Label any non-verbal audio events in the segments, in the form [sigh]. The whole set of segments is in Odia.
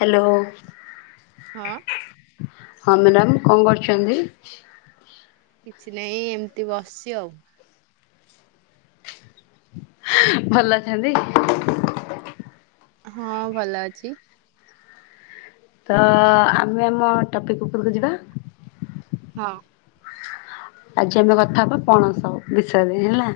ହ୍ୟାଲୋ। ହଁ ହଁ ମ୍ୟାଡ଼ାମ। କଣ କରୁଚନ୍ତି? କିଛି ନାଇଁ ଏମିତି ବସିଚି ଆଉ। ଭଲ ଅଛନ୍ତି? ହଁ ଭଲ ଅଛି। ତ ଆମେ ଆମ ଟପିକ୍ ଉପରକୁ ଯିବା। ହଁ। ଆଜି ଆମେ କଥା ହବା ପଣସ ବିଷୟରେ ହେଲା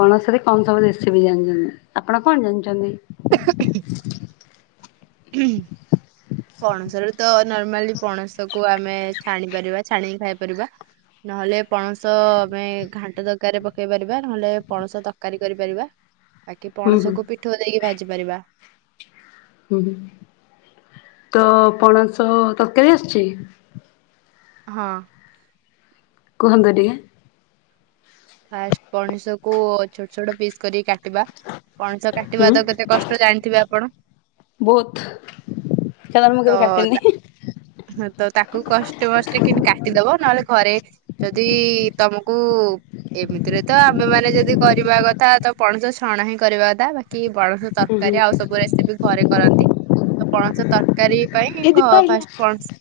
ପଣସରେ କଣ ସବୁ ରେଶିପି ଜାଣିଛନ୍ତି ଆପଣ କଣ ଜାଣିଚନ୍ତି? ପଣସ ରେ ତ ନର୍ମାଲି ପଣସକୁ ଆମେ ଛାଣି ପାରିବା ଛାଣିକି ଖାଇପାରିବା ନହେଲେ ପଣସ ଆମେ ଘାଣ୍ଟ ତରକାରରେ ପକେଇ ପାରିବା ନହେଲେ ପଣସ ତରକାରୀ କରିପାରିବା। ବାକି ହୁଁ ହୁଁ ପଣସକୁ ପିଠୋଉଦେଇକି ଭାଜି ପାରିବା। ଉଁ ହୁଁ ତ ପଣସ ତରକାରି ଆସଚି? ହଁ। କୁହନ୍ତୁ ଟିକେ। ଫାଷ୍ଟ ପଣିସ କୁ ଛୋଟ ଛୋଟ ପିସ୍ କରି କାଟିବା ପଣସ କାଟିବା ହୁଁ ତ କେତେ କଷ୍ଟ ଜାଣିଥିବେ ଆପଣ। ବହୁତ ସେରା ମୁଁ କେବେ ତ କାଟୀନି। ହଁ ତ ତାକୁ କଷ୍ଟେ ମଷ୍ଟେ କିମିତି କାଟିଦବ ନହେଲେ ଘରେ ଯଦି ତମକୁ ଏମିତିରେ ତ ଆମେମାନେ ଯଦି କରିବା କଥା ତ ପଣସ ଛଣା ହିଁ କରିବା କଥା ବାକି ପଣସ ହୁଁ ହୁଁ। ତରକାରୀ ଆଉ ସବୁ ରେସ ସେ ବି ଘରେ କରନ୍ତି ତ ପଣସ ତର ତରକାରୀ ପାଇଁ ଏ ଘ ଦୀପା ଆଇଲା। ଫାଷ୍ଟ ପଣସ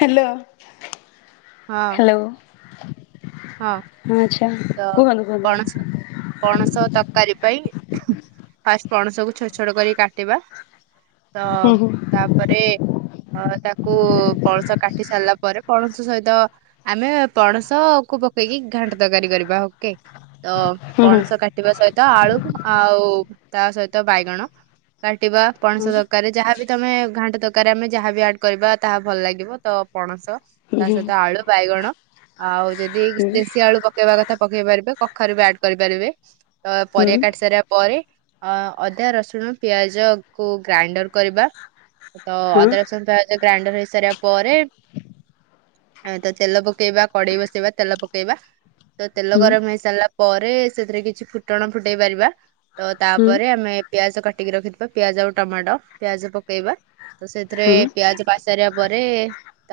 ହ୍ୟାଲୋ। ହଁ ହ୍ୟାଲୋ। ହଁ [inaudible] ଆଛା ତ କ [inaudible] ପଣସ ପଣସ କରନ୍ତି ତରକାରୀ ପାଇଁ ଫାଷ୍ଟ ପଣସକୁୁ ଛୋଟ ଛୋଟ କର କାଟିବା। ତ ହୁଁ ହୁଁ ତାପରେ ଅ ତାକୁ ପଣସ କାଟିି ସାରିଲା ପରେ ପଣସ ସହିତ ଆମେ ପଣସ କୁ ପକେଇକି ଘାଣ୍ଟ ତରକାରୀ କରିବା ଓକେ। ତ ହୁଁ ପଣସ କାଟିବା ସହିତ ଆଳୁ ଆଉ ତା ସହିତ ବାଇଗଣ କାଟିବା ପଣସ ହୁଁ ତରକାରୀ ରେ ଯାହା ବି ତମେ ଘାଣ୍ଟ ତରକାରୀ ଆମେ ଯାହାବି ଆଡ଼୍ କରିବା ତାହା ଭଲ ଲାଗିବ ତ ପଣସ ତା ହୁଁ ସହିତ ଆଳୁ ବାଇଗଣ ଆଉ ଯଦି ହୁଁ ହୁଁ ଦେଶୀ ଆଳୁ ପକେଇବା କଥା ପକେଇ ପାରିବେ କଖାରୁ ବି ଆଡ୍ କରିପାରିବେ ତ ହୁଁ। ପରିବା କାଟିି ସାରିବା ପରେ ଅ ଅଦା ରସୁଣ ପିଆଜ କୁ ଗ୍ରାଇଣ୍ଡର କରିବା ତ ହଁ ଅଦା ରସୁଣ ପିଆଜ ଗ୍ରାଇଣ୍ଡର ହେଇସାରିବା ପରେ ତେଲ ପକେଇବା କଡେଇ ବସେଇବା ତେଲ ପକେଇବା ତ ତେଲ ହୁଁ ଗରମ ହେଇ ସାରିଲା ପରେ ସେଥିରେ କିଛି ଫୁଟଣ ଫୁଟେଇ ପାରିବା ତ ହୁଁ ତାପରେ ଆମେ ପିଆଜ କାଟିକି ରଖିଥିବା ପିଆଜ ଆଉ ଟମାଟୋ ପିଆଜ ପକେଇବା ତ ସେଥିରେ ହୁଁ ପିଆଜ ପାଚି ସାରିବା ପରେ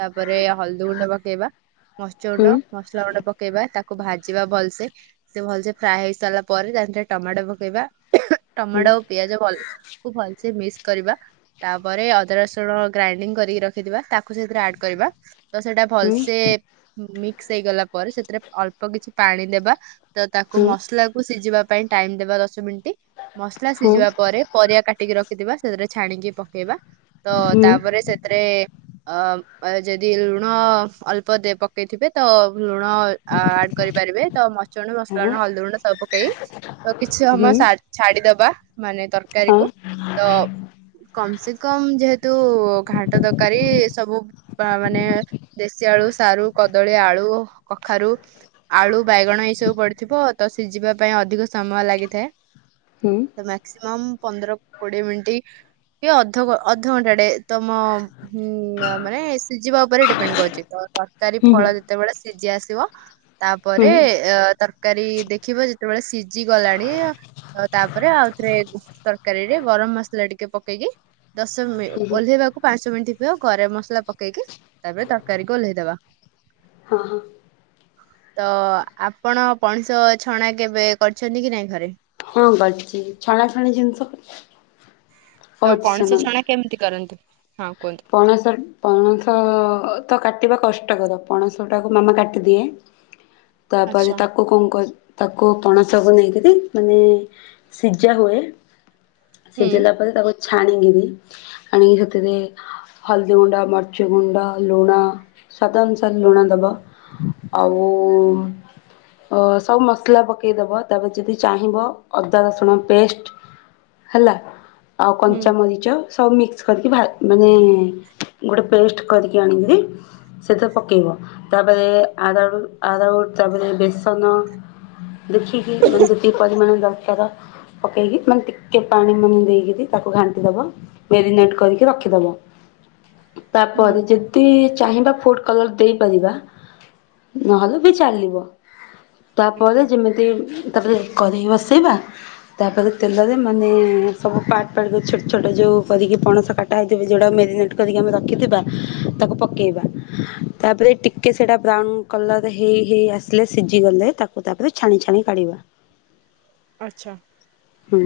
ତାପରେ ହଳଦୀ ଗୁଣ୍ଡ ପକେଇବା ମରିଚ ହୁଁ ଗୁଣ୍ଡ ମସଲା ଗୁଣ୍ଡ ପକେଇବା ତାକୁ ଭାଜିବା ଭଲସେ ସେ ଭଲସେ ଫ୍ରାଏ ହେଇ ସାରିଲା ପରେ ତାରେ ଟମାଟୋ ପକେଇବା ହୁଁ ଟମାଟୋ ଆଉ ପିଆଜ କୁଭଲସେ ମିକ୍ସ କରିବା ତାପରେ ଅଦା ରସୁଣ ଗ୍ରାଇଣ୍ଡିଙ୍ଗ କରିକି ରଖିଦିବା ତାକୁ ସେଥିରେ ଆଡ କରିବା ତ ସେଇଟା ହୁଁ ଭଲସେ ମିକ୍ସ ମିକ୍ସ ହେଇଗଲା ପରେ ସେଥିରେ ଅଳ୍ପ କିଛି ପାଣି ଦେବା ତ ତାକୁ ହୁଁ ମସଲାକୁ ସିଝିବା ପାଇଁ ଟାଇମ ଦେବା ଦଶ ମିନିଟ ମସଲା ହଁ ସିଝିବା ପରେ ପରିବା କାଟିକି ରଖିଥିବା ସେଥିରେ ଛାଣିକି ପକେଇବା ତ ହୁଁ ତାପରେ ସେ ତାରେ ଅ ଯଦି ଲୁଣ ଅଳ୍ପ ପକେଇଥିବେ ତ ଲୁଣ ଆଡ କରିପାରିବେ ତ ମରିଚ ଗୁଣ୍ଡ ମସଲା ହଁ ଗୁଣ୍ଡ ହଳଦୀ ଗୁଣ୍ଡ ସବୁ ପକେଇ ତ କିଛି ସମୟ ହୁଁ ଛାଡିଦବା ମାନେ ହଁ ହୁଁ ହୁଁ ହୁଁ। ତରକାରୀକୁ ତ କମ ସେ କମ ଯେହେତୁ ଘାଣ୍ଟ ତରକାରୀ ସବୁ ମାନେ ଦେଶୀ ଆଳୁ ସାରୁ କଦ୍ କଦଳୀ ଆଳୁ କଖାରୁ ଆଳୁ ବାଇଗଣ ଏଇ ସବୁ ପଡିଥିବ ତ ସିଝିବା ପାଇଁ ଅଧିକ ସମୟ ଲାଗିଥାଏ ତ ମାକ୍ସିମମ୍ ପନ୍ଦର କୋଡିଏ ମିନିଟ କି ଅଧ ଅଧଘଣ୍ଟାଟେ ତମ ମାନେ ସିଝିବା ଉପରେ ଡିପେଣ୍ଡ କରଛି ତ ତରକାରୀ ଫଳ ଯେତେବେଳେ ସିଝି ଆସିବ ତାପରେ ହୁଁ ତରକାରୀ ଦେଖିବ ଯେତେବେଳେ ସିଝି ଗଲାଣି ତାପରେ ଆଉଥରେ ତରକାରୀ ରେ ଗରମ ମସଲା ଟିକେ ପକେଇକି ଦଶ ମିନି ଓହ୍ଲେଇବାକୁ ପାଞ୍ଚ ମିନିଟ୍ ଥିବ ଗରମ ମସଲା ପକେଇକି ତାପରେ ତରକାରୀକୁ ଓହ୍ଲେଇଦବା ହଁ ହଁ ତ ଆପଣ ପଣସ ଛଣା କେବେ କରିଛନ୍ତି କି ନାଇଁ ଘରେ ହଁ ଗଢ଼ିଛି ଛଣା ଛଣି ଜିନିଷ ତ କହୁଛି ପଣସ ଶୁଣନ୍ତୁ। ଛଣା କେମିତି କରନ୍ତି ହଁ କୁହନ୍ତୁ ପଣସ ପଣସ ତ କାଟ କାଟିବା କଷ୍ଟକର ପଣସ ଟାକୁ ମାମା କାଟିଦିଏ ତାପରେ ଆଚ୍ଛା ତାକୁ କଣ କରେ ତାକୁ ପଣସକୁ ନେଇକିରି ମାନେ ସିଝା ହୁଏ ହୁଁ ସିଝିଲା ପରେ ତମେ ଛାଣି କିନି ଆଣିକି ସେଥିରେ ହଳଦୀ ଗୁଣ୍ଡ ମରିଚି ଗୁଣ୍ଡ ଲୁଣ ସ୍ବାଦ ଅନୁସାରେ ଲୁଣ ଦବ ଆଉ ଅ ସବୁ ମସଲା ପକେଇଦବ ତାପରେ ଯଦି ଚାହିଁବ ଅଦା ରସୁଣ ପେଷ୍ଟ ହେଲା ଆଉ ହୁଁ କଞ୍ଚାମରିଚ ସବୁ ମିକ୍ସ କରିକି ଭା ମାନେ ଗୋଟେ ପେଷ୍ଟ କରିକି ଆଣିକିରି ସେଥିରେ ପକେଇବ ତାପରେ ଆରାଉଡ଼ ଅରାଉଡ଼ ତାପରେ ବେସନ ଦେଖିକିି ମାନେ ଯେତିକି ପରିମାଣର କେର ପକେଇକି ମାନେ ଟିକେ ପାଣି ମାନେ ଦେଇ କିରି ତାକୁ ଘାଣ୍ଟିଦବ ମ୍ୟାରିନେଟ କରିକି ରଖି ଦବ ହୁଁ ତାପରେ ଯେତି ଚାହିଁବା ଫୁଡ୍ କଲର ଦେଇପାରିବା ନହେଲେ ବି ଚାଲିବ। ତାପରେ ଆଚ୍ଛା ଯେମିତି ତାପରେ କରେଇ ବସେଇବା ତାପରେ ତେଲରେ ମାନେ ସବୁ ପାର୍ଟ ପାର୍ଟ ଛୋଟ ଛୋଟ ଯୋଉ କରିକି ପଣସ କାଟି ତା ଦେହରେ ଯୋଉଟା ମ୍ୟାଗନେଟ୍ କରିକି ରଖିଥିବା ତାକୁ ପକେଇବା ତାପରେ ଟିକେ ସେଟା ବ୍ରାଉନ କଲର ହେଇ ହେଇ ଆସିଲେ ସିଝି ଗଲେ ତାକୁ ତାପରେ ଛାଣି ଛାଣି କାଢିବା। ଆଚ୍ଛା। ହୁଁ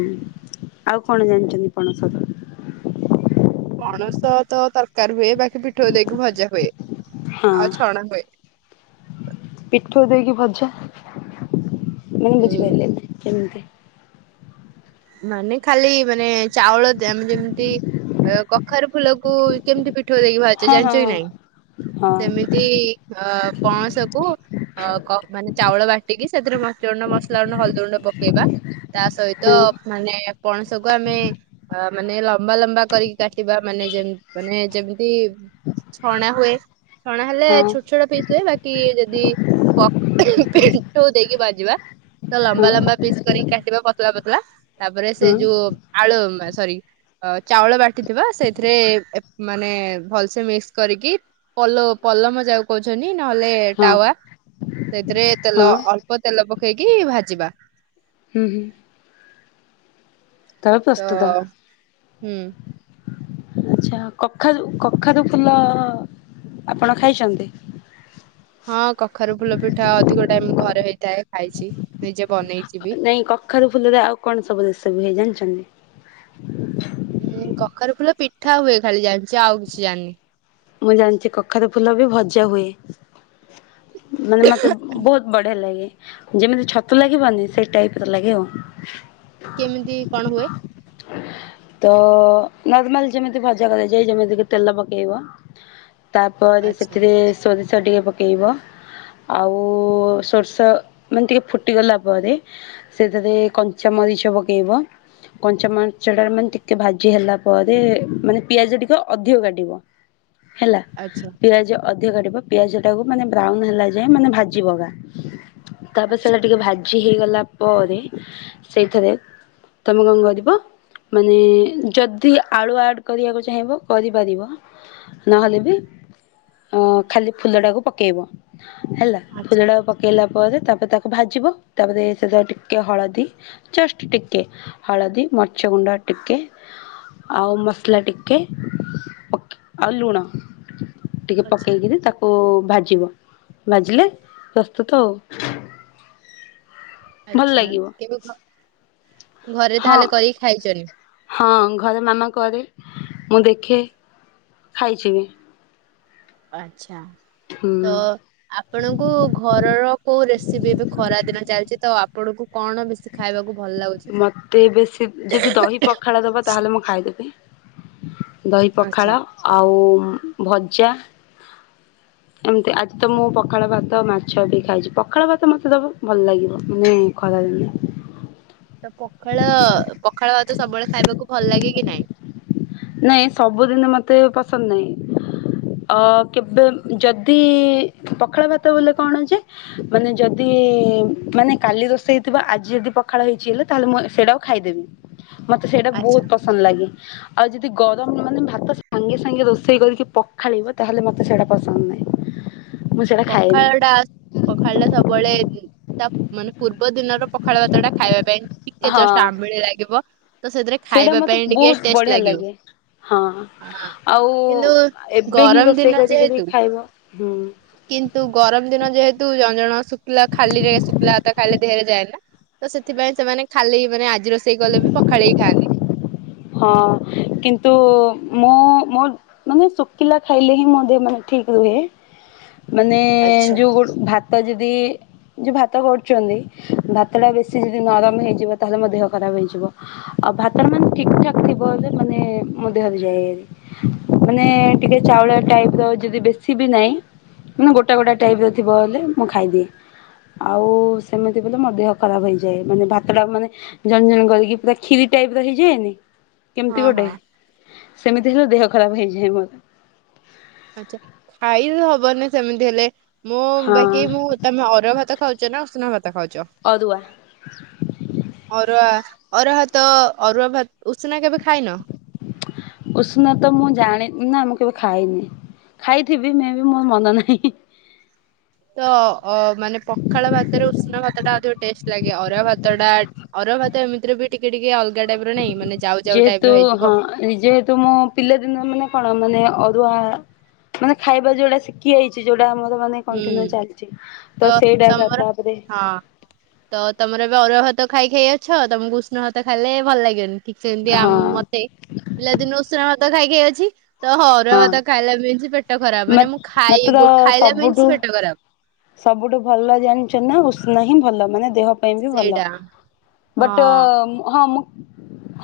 ଆଉ କଣ ଜାଣିଚନ୍ତି ପଣସ ପଣସ ତ ତର କାରି ହୁଏ ବାକି ପିଠଉ ଦେଇକି ଭଜା ହୁଏ ହଁ ଆଉ ଛଣା ହୁଏ। ପିଠଉ ଦେଇକି ଭଜା ମାନେ ଏ ବୁଝିପାଇଲିନି କେମିତି? ମାନେ ଖାଲି ମାନେ ଚାଉଳ ଆମେ ଯେମିତି କଖାରୁ ଫୁଲକୁ କେମିତି ପି ଠଉ ଦେଇକି ଭାଜ ହଁ ଜାଣିଚ ହଁ କି ନାଇଁ ହଁ ସେମିତି ଅ ପଣସକୁ ଅ କ ମାନେ ଚାଉଳ ବାଟିକି ସେଥିରେ ବଚନା [unintelligible] ବସ୍ ଲଙ୍କା ଗୁଣ୍ଡ ହଲଦି ଗୁଣ୍ଡ ପକେଇବା ତା ସହିତ ହଁ ମାନେ ପଣସକୁ ଆମେ ଅ ମାନେ ଲମ୍ବା ଲମ୍ବା କରିକି କାଟିବା ମାନେ ଯେମ୍ ମାନେ ଯେମି ତି ଛଣା ହୁଏ। ଛଣା ହେଲେ ହଁ ଛୋଟ ଛୋଟ ପିସ୍ ହୁଏ ବାକି ଯ ଯଦି ପ ପିଠୋଉ ଦେଇକି ଭାଜିବା ତ ହଁ ଲମ୍ବା ଲମ୍ବା ପିସ୍ କରିକି କାଟିବା ପ ପତଳା ପତଳା ତାପରେ ସେ ହଁ ଯୋଉ ଆଳୁ ସରି ଚାଉଳ ବାଟିଥିବା ସେଥିରେ ମାନେ ଭଲସେ ମିକ୍ସ କରିକି ପଲ ପଲମ ଯାହା କହୁଛନ୍ତି ନହେଲେ ହଁ ଟାୱାଆ ସେଥିରେ ତେଲ ହଁ ଅଳ୍ପ। ତେଲ ପକେଇକି ଭାଜିବା। ହୁଁ ହୁଁ। ତାପରେ ତ ପ୍ରସ୍ତୁତ ହୁଁ। ଆଚ୍ଛା କଖାରୁ କଖାରୁ ଫୁଲ ଆପଣ ଖାଇଛନ୍ତି? ହଁ କଖାରୁ ଫୁଲ ପିଠା ଅଧିକ ଟାଇମ୍ ଘରେ ହେଇଥାଏ ଖାଇଛି ନିଜେ ବନେଇ ନାଇଁ କଖାରୁ ଫୁଲରେ ଆଉ କଣ ସବୁ ଜିନିଷ ହୁଏ ଜାଣି ଚିନି ଉ କଖାରେ ଫୁଲ ପିଠା ହୁଏ ଖାଲି ଜାଣିଛି ଆଉ କିଛି ଜାଣିିନି। ମୁଁ ଜାଣିଛି କଖାରୁ ଫୁଲ ବି ଭଜା ହୁଏ। ମାନେ ମତେ ବହୁତ ବଢ଼ିଆ ଲାଗେ। ଯେମିତି ଛତୁ ଲାଗିବନି ସେଇ ଟାଇପ ର ଲାଗେ କେମିତି କଣ ହୁଏ? ତ ନର୍ମାଲ ଯେମିତି ଭଜା କରାଯାଏ ଯେମିତି କି ତେଲ ପକେଇବ ତାପରେ ଆଚ୍ଛା ସେଥିରେ ସୋ ଚର୍ ଟିକେ ପକାଇବ ଆଉ ସୋର୍ଷ ମାନେ ଟିକେ ଫୁଟିଗଲା ପରେ ସେଥିରେ କଞ୍ଚାମରିଚ ପକାଇବ କଞ୍ଚାମରିଚ ଟାରେ ମାନେ ଟିକେ ଭାଜି ହେଲା ପରେ ମାନେ ପିଆଜ ଟିକେ ଅଧିକ କାଟିବ ହେଲା ଆଚ୍ଛା ପିଆଜ ଅଧିକ କାଟିବ ପିଆଜ ଟାକୁ ମାନେ ବ୍ରାଉନ ହେଲା ଯାଏଁ ମାନେ ଭାଜିବକା ତାପରେ ସେଇଟା ଆଚ୍ଛା ଟିକେ ଭାଜି ହେଇଗଲା ପରେ ସେଇଥି ରେ ତମେ କଣ କରିିବ ମାନେ ଯଦି ଆଳୁ ଆଡ଼୍ କରିବାକୁ ଚାହିଁବ କରିପାରିବ ନହେଲେ ବି ଖାଲି ଫୁଲଟାକୁ ପକାଇବ। ହେଲା ଆଚ୍ଛା ଫୁଲଡା ପକେଇଲା। ପରେ ତାପରେ ତାକୁ ଭାଜିବ ତା ପରେ ସେଟା ଟିକଏ ହଳଦୀ ଜଷ୍ଟ ଟିକଏ ହଳଦୀ ମର୍ଚ ଗୁଣ୍ଡ ଟିକେ ଆଉ ମସଲା ଟିକେ ଓକେ ଆଉ ଲୁଣ ଟିକେ ଆଚ୍ଛା ପକେଇକରି ତାକୁ ଭାଜିବ ଭାଜିଲେ ପ୍ରସ୍ତୁତ ହଉ ଆଚ୍ଛା କେବେ? ଘରେ ହଁ ତାହେଲେ କରିକି ଖାଇଚନି। ହଁ ଘରେ ମାମା କରେ ମୁଁ ଦେଖେ ଖାଇଛି ଆଚ୍ଛା। ତ ହୁଁ ଆପଣଙ୍କୁ ଘରର କୋଉ ରେସିପି ଏବେ ଖରା ଦିନ ଚାଲିଛି ତ ଆପଣଙ୍କୁ କଣ ବେଶୀ ଖାଇବାକୁ ଭଲ ଲାଗୁଚି? ମତେ ଏବେ ସେ ଯଦି ଦହି ପଖାଳ ଦବ ତାହେଲେ ମୁଁ ଖାଇଦେବି। ଦହି ପଖାଳ ଆଚ୍ଛା। ଆଉ ଭଜା ଏମିତି ଆଜି ତ ମୁଁ ପଖାଳ ଭାତ ମାଛ ବି ଖାଇଛି ପଖାଳ ଭାତ ମୋତେ ଦବ ଭଲ ଲାଗିବ ମୁଁ ଖରାଦିନେ ତ ପଖାଳ ପଖାଳ ଭାତ ସବୁବେଳେ ଖାଇବାକୁ ଭଲ ଲାଗେ କି ନାଇଁ? ନାଇଁ ସବୁଦିନ ମତେ ପସନ୍ଦ ନାହିଁ ଅ କେବେ ଯଦି ପଖାଳ ଭାତ ବୋଇଲେ କଣ ଯେ ମାନେ ଯଦି ମାନେ କାଲି ରୋଷେଇ ହେଇଥିବା ଆଜି ଯଦି ପଖାଳ ହେଇଛି ହେଲା ତାହେଲେ ମୁଁ ସେଇଟା ଖାଇଦେବି। ମତେ ସେଇଟା ଆଚ୍ଛା। ବହୁତ ପସନ୍ଦ ଲାଗେ। ଦି ଗରମ ମାନେ ଭାତ ସାଙ୍ଗେ ସାଙ୍ଗେ ରୋଷେଇ କରିକି ପଖାଳିବ ତାହେଲେ ମତେ ସେଇଟା ପସନ୍ଦ ନାହିଁ। ମୁଁ ସେଇଟା ଖାଏନି ପଖାଳଟା ପଖାଳଟା ସବୁବେଳେ ତା ମାନେ ପୂର୍ବ ଦିନର ପଖାଳ ଭାତଟା ଖାଇବା ପାଇଁ ଟିକେ ହଁ ଜଷ୍ଟ ଆମ୍ବିଳି ଲାଗିବ। ତ ସେଥିରେ ସେଇଟା ଖାଇବା ମତେ ପାଇଁ ଟିକେ ବହୁତ ଟେଷ୍ଟ ବଢିଆ ଲାଗିବ। ଲାଗେ ହଁ ଆଉ କିନ୍ତୁ ଏବେ ହିଁ ଗରମ ଦିନ ରୋଷେଇ କରିକିରି ଯେହେତୁ ଖାଇବ ହୁଁ। କିନ୍ତୁ ଗରମ ଦିନ ଯେହେତୁ ଜଣ ଜଣଙ୍କ ଶୁଖିଲା ଖାଲିରେ ଶୁଖିଲା ଭାତ ଖାଇଲେ ଦେହରେ ଯାଏ ନି ତ ସେଥିପାଇଁ ସେମାନେ ଖାଲି ମାନେ ଆଜି ରୋଷେଇ କଲେ ବି ପଖାଳିକି ଖାଆନ୍ତି। ହଁ କିନ୍ତୁ ମୁଁ ମୋ ମୋ ମାନେ ଶୁଖିଲା ଖାଇଲେ ହିଁ ମୋ ମାନେ ଦେହ ମାନେ ଠିକ ରୁହେ। ମାନେ ଆଚ୍ଛା। ଯୋଉ ଗୋ ଭାତ ଭାତ ଯଦି ଯୋଉ ଭାତ କରୁଚନ୍ତି ଭାତଟା ବେଶୀ ଯଦି ନରମ ହେଇଯିବ ତାହେଲେ ମୋ ଦେହ ଖରାପ ହେଇଯିବ ଆଉ ଭାତ ମାନେ ଠିକ୍ ଠାକ୍ ଥିବ ଯଦି ମାନେ ମୋ ଦେହରେ ଯାଏ ମାନେ ଟିକେ ଚାଉଳିଆ ଟାଇପର ଯଦି ବେଶୀ ବି ନାହିଁ ମାନେ ଗୋଟା ଗୋଟା ଟାଇପର ଥିବ ହେଲେ ମୁଁ ଖାଇଦିଏ। ଆଉ ସେମିତି ବୋଲେ ମୋ ଦେହ ଖରାପ ହେଇଯାଏ ମାନେ ଭାତଟା ମାନେ ଝଣଝଣ କରିକି ପୁରା ଖିରି ଟାଇପର ହେଇ ଯିଏନି କେମିତି ହଁ ଗୋଟେ ହଁ ସେମିତି ହେଲେ ଦେହ ଖରାପ ହେଇଯାଏ ମୋର। ଆଛା ଖାଇବି ହବନି ସେମିତି ହେଲେ। ମୁଁ ହଁ ବାକି ମୁଁ ତମେ ଅରୁଆ ଭାତ ଖାଉଚ ନା ଉଷୁନା ଭାତ ଖାଉଚ ଅରୁଆ ଅରୁଆ ଆରୁଆ ଭାତ ଅରୁଆ ଭା ଉଷୁନା କେବେ ଖାଇନ? ଉଷୁନା ତ ମୁଁ ଜାଣି ନାଁ ମୁଁ କେବେ ଖାଇନି ଖାଇଥିବି ମେ ବି ମୋର ମନ ନାହିଁ। ତ ଅ ମାନେ ପଖାଳ ଭାତରେ ଉଷୁ ଉଷୁନା ଭାତଟା ଅଧିକ ଟେଷ୍ଟ ଲାଗେ। ଅରୁଆ ଭାତଟା ଅରୁଆ ଭାତ ଏମିତିରେ ବି ଟିକେ ଟିକେ ଅଲଗା ଟାଇପର ନାଇଁ ମାନେ ଯାଉ ଯାଉ ଟାଇପ ଯେହେତୁ ର ହେଇଯିବ। ହଁ ଯେହେତୁ ମୁଁ ପିଲାଦିନ ମାନେ କଣ ମାନେ ଅ ରୁଆ ମାନେ ଖାଇବା ଯୋଉଟା ଶିଖି ଆଇଛି ଯୋଉ ଏଟା ଆମର ମାନେ ହୁଁ କଣ୍ଟିନ୍ୟୁ ଚାଲିଚି ତ ସେଇଟା ଏଗା ତମର ତାପରେ ହଁ ତ ତମର ଏବେ ଅରୁଆ ଭାତ ଖାଇ ଖାଇ ଅଛ। ତମକୁ ଉଷୁନା ଭାତ ଖାଇଲେ ଭଲ ଲାଗିବନି। ଠିକ୍ ସେମିତି ହଁ ଆମ୍ ମତେ ପିଲାଦିନୁ ଉଷୁନା ଭାତ ଖାଇକି କିଏ ଅଛି? ତହ ଅରୁଆ ହଁ। ଭାତ ଖାଇଲେ ମିନ୍ସିପା ପେଟ ଖରାପ ମା ମାନେ ମୁଁ ଖାଇ ମାତ୍ର ଗୋ ଖାଇଲା ମିନ୍ସ୍ ସବୁଠୁ ପେଟ ଖରାପ ସବୁଠୁ ଭଲ ଜାଣିଛ ନା ଉଷୁନା ହିଁ ଭଲ ମାନେ ଦେହ ପାଇଁ ବି ଭଲ ସେଇଟା ହଁ ବଟ ମୁଁ ହଁ ମୁଁ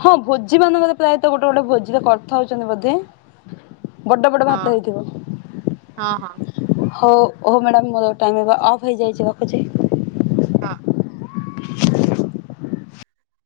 ହଁ ଭୋଜି ମାନଙ୍କରେ ପ୍ରାୟତ ଗୋଟେ ଗୋଟେ ଭୋଜିରେ କରଥାଉଛନ୍ତି ବୋଧେ ବଡ଼ ବଡ଼ ହଁ ଭାତ ହେଇଥିବ। ହଁ ହଁ ହଉ ହଉ ମ୍ୟାଡ଼ାାମ ମୁଁ ରଖ୍ ଟାଇମ୍ ଏବେ ଅଫ୍ ହେଇଯାଇଛି ରଖୁଛି। ହଁ। [inaudible]